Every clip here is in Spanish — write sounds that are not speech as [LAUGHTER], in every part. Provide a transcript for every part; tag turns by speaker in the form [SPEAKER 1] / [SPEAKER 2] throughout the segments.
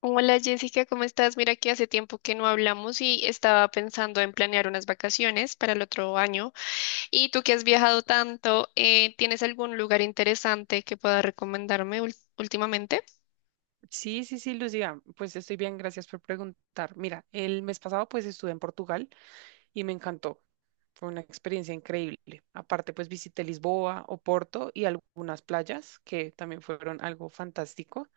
[SPEAKER 1] Hola Jessica, ¿cómo estás? Mira que hace tiempo que no hablamos y estaba pensando en planear unas vacaciones para el otro año. Y tú que has viajado tanto, ¿tienes algún lugar interesante que puedas recomendarme últimamente?
[SPEAKER 2] Sí, sí, sí, Lucía, pues estoy bien, gracias por preguntar. Mira, el mes pasado pues estuve en Portugal y me encantó. Fue una experiencia increíble. Aparte pues visité Lisboa, Oporto y algunas playas que también fueron algo fantástico.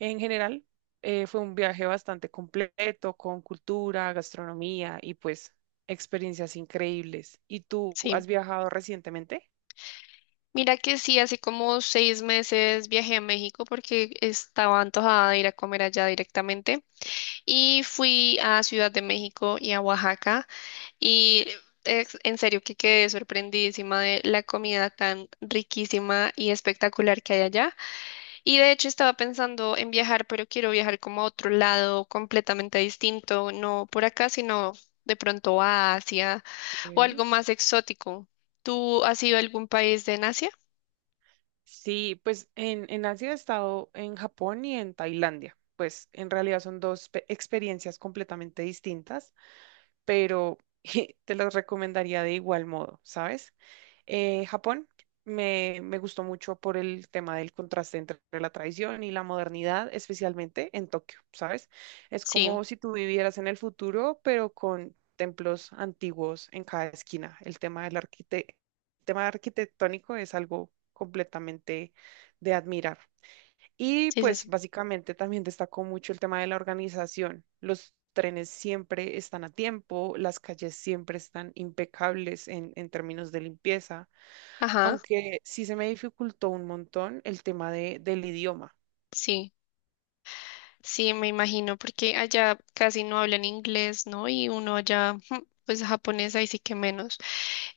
[SPEAKER 2] En general, fue un viaje bastante completo con cultura, gastronomía y pues experiencias increíbles. ¿Y tú
[SPEAKER 1] Sí.
[SPEAKER 2] has viajado recientemente?
[SPEAKER 1] Mira que sí, hace como seis meses viajé a México porque estaba antojada de ir a comer allá directamente y fui a Ciudad de México y a Oaxaca y en serio que quedé sorprendidísima de la comida tan riquísima y espectacular que hay allá. Y de hecho estaba pensando en viajar, pero quiero viajar como a otro lado completamente distinto, no por acá, sino de pronto a Asia o
[SPEAKER 2] Ok.
[SPEAKER 1] algo más exótico. ¿Tú has ido a algún país de Asia?
[SPEAKER 2] Sí, pues en Asia he estado en Japón y en Tailandia. Pues en realidad son dos experiencias completamente distintas, pero [LAUGHS] te los recomendaría de igual modo, ¿sabes? Japón me gustó mucho por el tema del contraste entre la tradición y la modernidad, especialmente en Tokio, ¿sabes? Es
[SPEAKER 1] Sí,
[SPEAKER 2] como si tú vivieras en el futuro, pero con templos antiguos en cada esquina. El tema arquitectónico es algo completamente de admirar. Y
[SPEAKER 1] sí, sí,
[SPEAKER 2] pues
[SPEAKER 1] sí.
[SPEAKER 2] básicamente también destacó mucho el tema de la organización. Los trenes siempre están a tiempo, las calles siempre están impecables en términos de limpieza,
[SPEAKER 1] Ajá,
[SPEAKER 2] aunque sí se me dificultó un montón el tema del idioma.
[SPEAKER 1] sí. Sí, me imagino, porque allá casi no hablan inglés, ¿no? Y uno allá, [LAUGHS] pues japonés ahí sí que menos.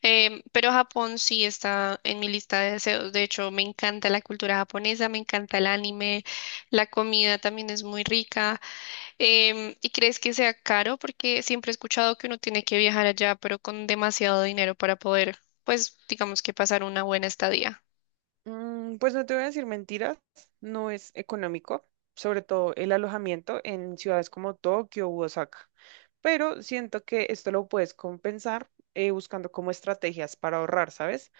[SPEAKER 1] Pero Japón sí está en mi lista de deseos. De hecho, me encanta la cultura japonesa, me encanta el anime, la comida también es muy rica. ¿Y crees que sea caro? Porque siempre he escuchado que uno tiene que viajar allá, pero con demasiado dinero para poder, pues, digamos que pasar una buena estadía.
[SPEAKER 2] Pues no te voy a decir mentiras, no es económico, sobre todo el alojamiento en ciudades como Tokio u Osaka, pero siento que esto lo puedes compensar buscando como estrategias para ahorrar, ¿sabes?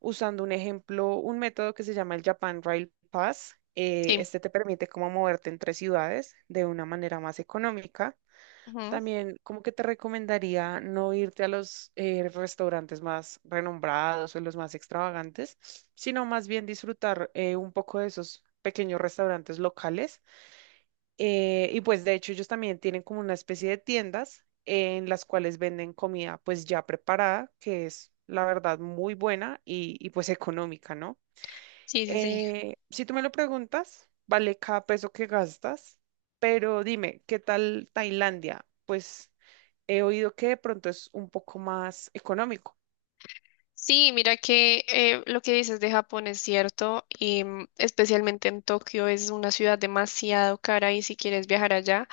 [SPEAKER 2] Usando un ejemplo, un método que se llama el Japan Rail Pass.
[SPEAKER 1] Sí.
[SPEAKER 2] Este te permite como moverte entre ciudades de una manera más económica.
[SPEAKER 1] Ujú.
[SPEAKER 2] También como que te recomendaría no irte a los restaurantes más renombrados o los más extravagantes, sino más bien disfrutar un poco de esos pequeños restaurantes locales, y pues de hecho ellos también tienen como una especie de tiendas en las cuales venden comida pues ya preparada, que es la verdad muy buena pues económica, ¿no?
[SPEAKER 1] Sí, sí, sí.
[SPEAKER 2] Si tú me lo preguntas, vale cada peso que gastas, pero dime, ¿qué tal Tailandia? Pues he oído que de pronto es un poco más económico.
[SPEAKER 1] Sí, mira que lo que dices de Japón es cierto, y especialmente en Tokio es una ciudad demasiado cara y si quieres viajar allá,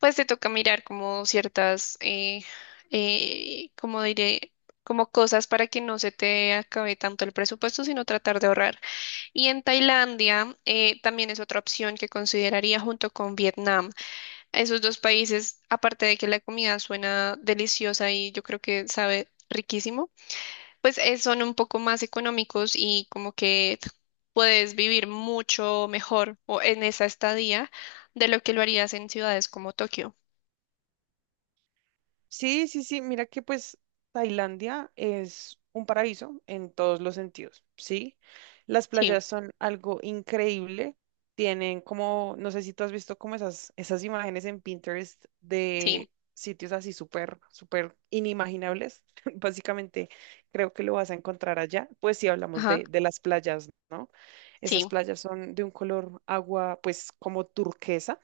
[SPEAKER 1] pues te toca mirar como ciertas, como diré, como cosas para que no se te acabe tanto el presupuesto, sino tratar de ahorrar. Y en Tailandia también es otra opción que consideraría junto con Vietnam. Esos dos países, aparte de que la comida suena deliciosa y yo creo que sabe riquísimo, pues son un poco más económicos y como que puedes vivir mucho mejor o en esa estadía de lo que lo harías en ciudades como Tokio.
[SPEAKER 2] Sí, sí, sí, mira que pues Tailandia es un paraíso en todos los sentidos, ¿sí? Las
[SPEAKER 1] Sí,
[SPEAKER 2] playas son algo increíble, tienen como, no sé si tú has visto como esas imágenes en Pinterest
[SPEAKER 1] sí,
[SPEAKER 2] de sitios así súper, súper inimaginables, [LAUGHS] básicamente creo que lo vas a encontrar allá, pues si hablamos
[SPEAKER 1] ajá,
[SPEAKER 2] de las playas, ¿no?
[SPEAKER 1] sí,
[SPEAKER 2] Esas playas son de un color agua pues como turquesa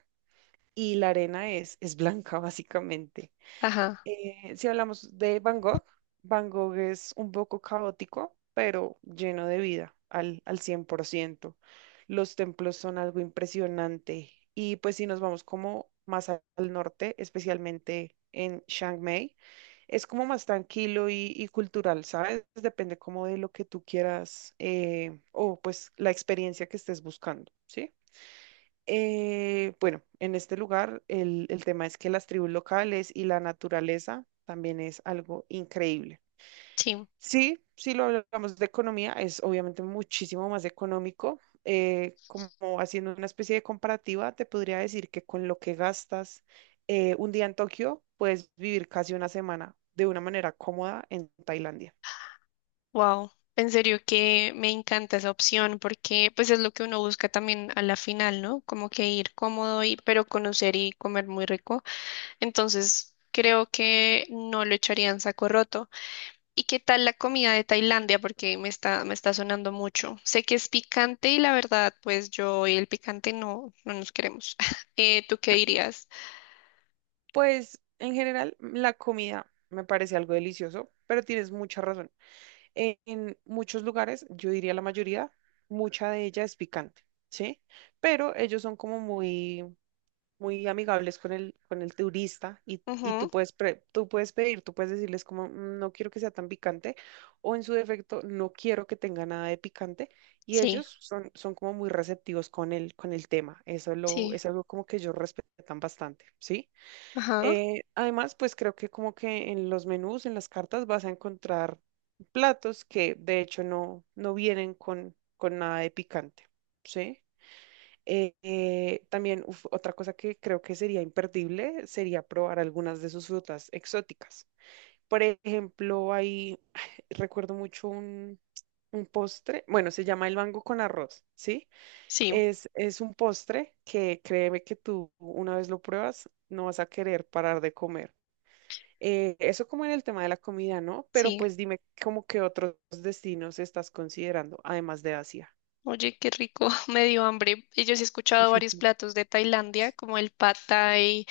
[SPEAKER 2] y la arena es blanca [LAUGHS] básicamente.
[SPEAKER 1] ajá,
[SPEAKER 2] Si hablamos de Van Gogh, Van Gogh es un poco caótico, pero lleno de vida al 100%. Los templos son algo impresionante. Y pues si nos vamos como más al norte, especialmente en Chiang Mai, es como más tranquilo y cultural, ¿sabes? Depende como de lo que tú quieras, o pues la experiencia que estés buscando, ¿sí? Bueno, en este lugar el tema es que las tribus locales y la naturaleza también es algo increíble.
[SPEAKER 1] sí.
[SPEAKER 2] Sí, si lo hablamos de economía, es obviamente muchísimo más económico. Como haciendo una especie de comparativa, te podría decir que con lo que gastas un día en Tokio, puedes vivir casi una semana de una manera cómoda en Tailandia.
[SPEAKER 1] Wow. En serio que me encanta esa opción porque pues es lo que uno busca también a la final, ¿no? Como que ir cómodo y pero conocer y comer muy rico. Entonces, creo que no lo echaría en saco roto. ¿Y qué tal la comida de Tailandia? Porque me está sonando mucho. Sé que es picante y la verdad, pues yo y el picante no, no nos queremos. [LAUGHS] ¿Tú qué dirías?
[SPEAKER 2] Pues en general, la comida me parece algo delicioso, pero tienes mucha razón. En muchos lugares, yo diría la mayoría, mucha de ella es picante, ¿sí? Pero ellos son como muy, muy amigables con con el turista, y tú
[SPEAKER 1] Ujú.
[SPEAKER 2] puedes, tú puedes pedir, tú puedes decirles como: no quiero que sea tan picante, o en su defecto, no quiero que tenga nada de picante". Y
[SPEAKER 1] Sí,
[SPEAKER 2] ellos son, son como muy receptivos con con el tema. Eso
[SPEAKER 1] sí,
[SPEAKER 2] es algo como que ellos respetan bastante, ¿sí?
[SPEAKER 1] ajá,
[SPEAKER 2] Además, pues creo que como que en los menús, en las cartas, vas a encontrar platos que de hecho no vienen con nada de picante, ¿sí? También uf, otra cosa que creo que sería imperdible sería probar algunas de sus frutas exóticas. Por ejemplo, hay, [SIGHS] recuerdo mucho un postre, bueno, se llama el mango con arroz, ¿sí?
[SPEAKER 1] sí,
[SPEAKER 2] Es un postre que créeme que tú una vez lo pruebas, no vas a querer parar de comer. Eso como en el tema de la comida, ¿no? Pero
[SPEAKER 1] sí.
[SPEAKER 2] pues dime, ¿cómo qué otros destinos estás considerando, además de Asia?
[SPEAKER 1] Oye, qué rico, [LAUGHS] me dio hambre. Y yo sí he escuchado varios platos de Tailandia, como el pad thai,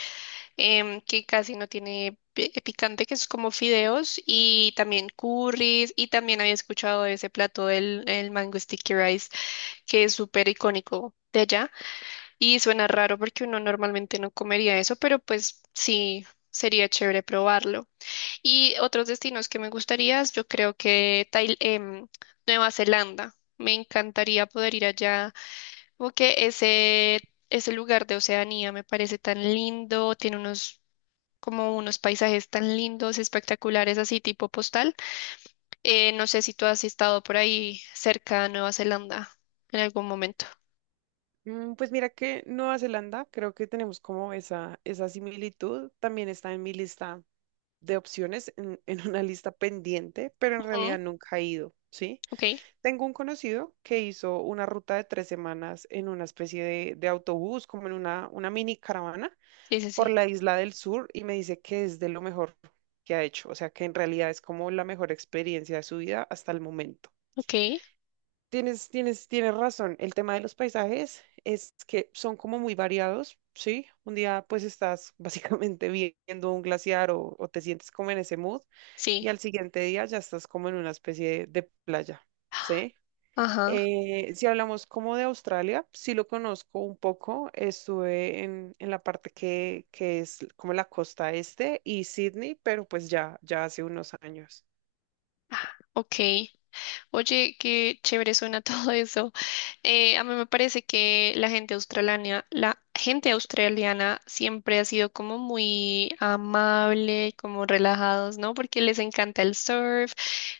[SPEAKER 1] que casi no tiene picante, que es como fideos, y también curries, y también había escuchado de ese plato del el mango sticky rice que es súper icónico de allá y suena raro porque uno normalmente no comería eso, pero pues sí, sería chévere probarlo. Y otros destinos que me gustaría, yo creo que Nueva Zelanda. Me encantaría poder ir allá, como que ese lugar de Oceanía me parece tan lindo, tiene unos como unos paisajes tan lindos, espectaculares, así tipo postal. No sé si tú has estado por ahí cerca de Nueva Zelanda en algún momento.
[SPEAKER 2] Pues mira que Nueva Zelanda, creo que tenemos como esa similitud, también está en mi lista de opciones, en, [LAUGHS] en una lista pendiente, pero en
[SPEAKER 1] Ujú.
[SPEAKER 2] realidad nunca he ido, ¿sí?
[SPEAKER 1] Ok.
[SPEAKER 2] Tengo un conocido que hizo una ruta de 3 semanas en una especie de autobús, como en una mini caravana
[SPEAKER 1] Sí, sí,
[SPEAKER 2] por
[SPEAKER 1] sí.
[SPEAKER 2] la isla del sur, y me dice que es de lo mejor que ha hecho, o sea que en realidad es como la mejor experiencia de su vida hasta el momento.
[SPEAKER 1] Ok,
[SPEAKER 2] Tienes razón, el tema de los paisajes es que son como muy variados, ¿sí? Un día pues estás [LAUGHS] básicamente viendo un glaciar, o te sientes como en ese mood, y
[SPEAKER 1] sí.
[SPEAKER 2] al siguiente día ya estás como en una especie de playa, ¿sí?
[SPEAKER 1] Ajá.
[SPEAKER 2] Si hablamos como de Australia, sí lo conozco un poco. Estuve en la parte que es como la costa este y Sydney, pero pues ya hace unos años.
[SPEAKER 1] Ah, Ok. Oye, qué chévere suena [LAUGHS] todo eso. A mí me parece que la gente australiana siempre ha sido como muy amable, como relajados, ¿no? Porque les encanta el surf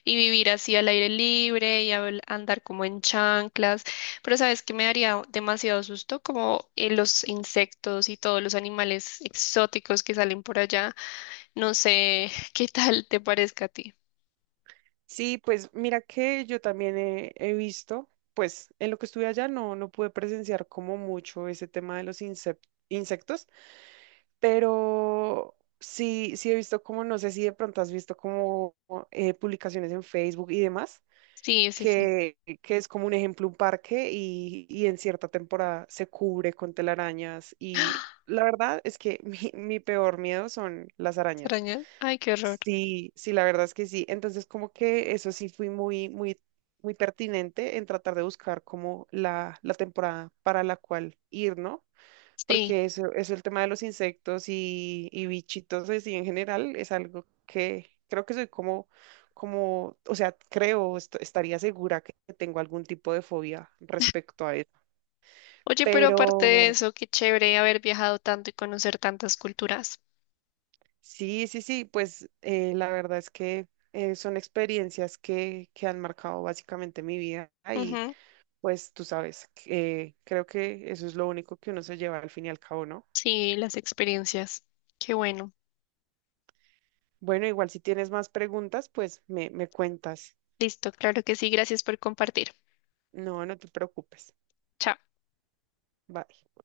[SPEAKER 1] y vivir así al aire libre y andar como en chanclas. Pero sabes que me daría demasiado susto como los insectos y todos los animales exóticos que salen por allá. No sé [LAUGHS] qué tal te parezca a ti.
[SPEAKER 2] Sí, pues mira que yo también he visto, pues en lo que estuve allá no pude presenciar como mucho ese tema de los insectos, pero sí he visto como, no sé si de pronto has visto como publicaciones en Facebook y demás
[SPEAKER 1] Sí, sí, sí.
[SPEAKER 2] que es como un ejemplo, un parque, y en cierta temporada se cubre con telarañas, y
[SPEAKER 1] [GASPS]
[SPEAKER 2] la verdad es que [LAUGHS] mi peor miedo son las arañas.
[SPEAKER 1] ¿Extrañas? Ay, qué horror.
[SPEAKER 2] Sí, sí, la verdad es que sí. Entonces como que eso sí fui muy, muy, muy pertinente en tratar de buscar como la temporada para la cual ir, ¿no?
[SPEAKER 1] Sí.
[SPEAKER 2] Porque eso, el tema de los insectos y bichitos así en general es algo que creo que soy como, o sea, creo, estaría segura que tengo algún tipo de fobia respecto a eso.
[SPEAKER 1] Oye, pero aparte
[SPEAKER 2] Pero
[SPEAKER 1] de eso, qué chévere haber viajado tanto y conocer tantas culturas.
[SPEAKER 2] sí, sí, sí, pues la verdad es que son experiencias que han marcado básicamente mi vida y
[SPEAKER 1] Ujú.
[SPEAKER 2] pues tú sabes, creo que eso es lo único que uno se lleva al fin y al cabo, ¿no?
[SPEAKER 1] Sí, las experiencias. Qué bueno.
[SPEAKER 2] Bueno, igual si tienes más preguntas, pues me cuentas.
[SPEAKER 1] Listo, claro que sí. Gracias por compartir.
[SPEAKER 2] No, no te preocupes.
[SPEAKER 1] Chao.
[SPEAKER 2] Bye.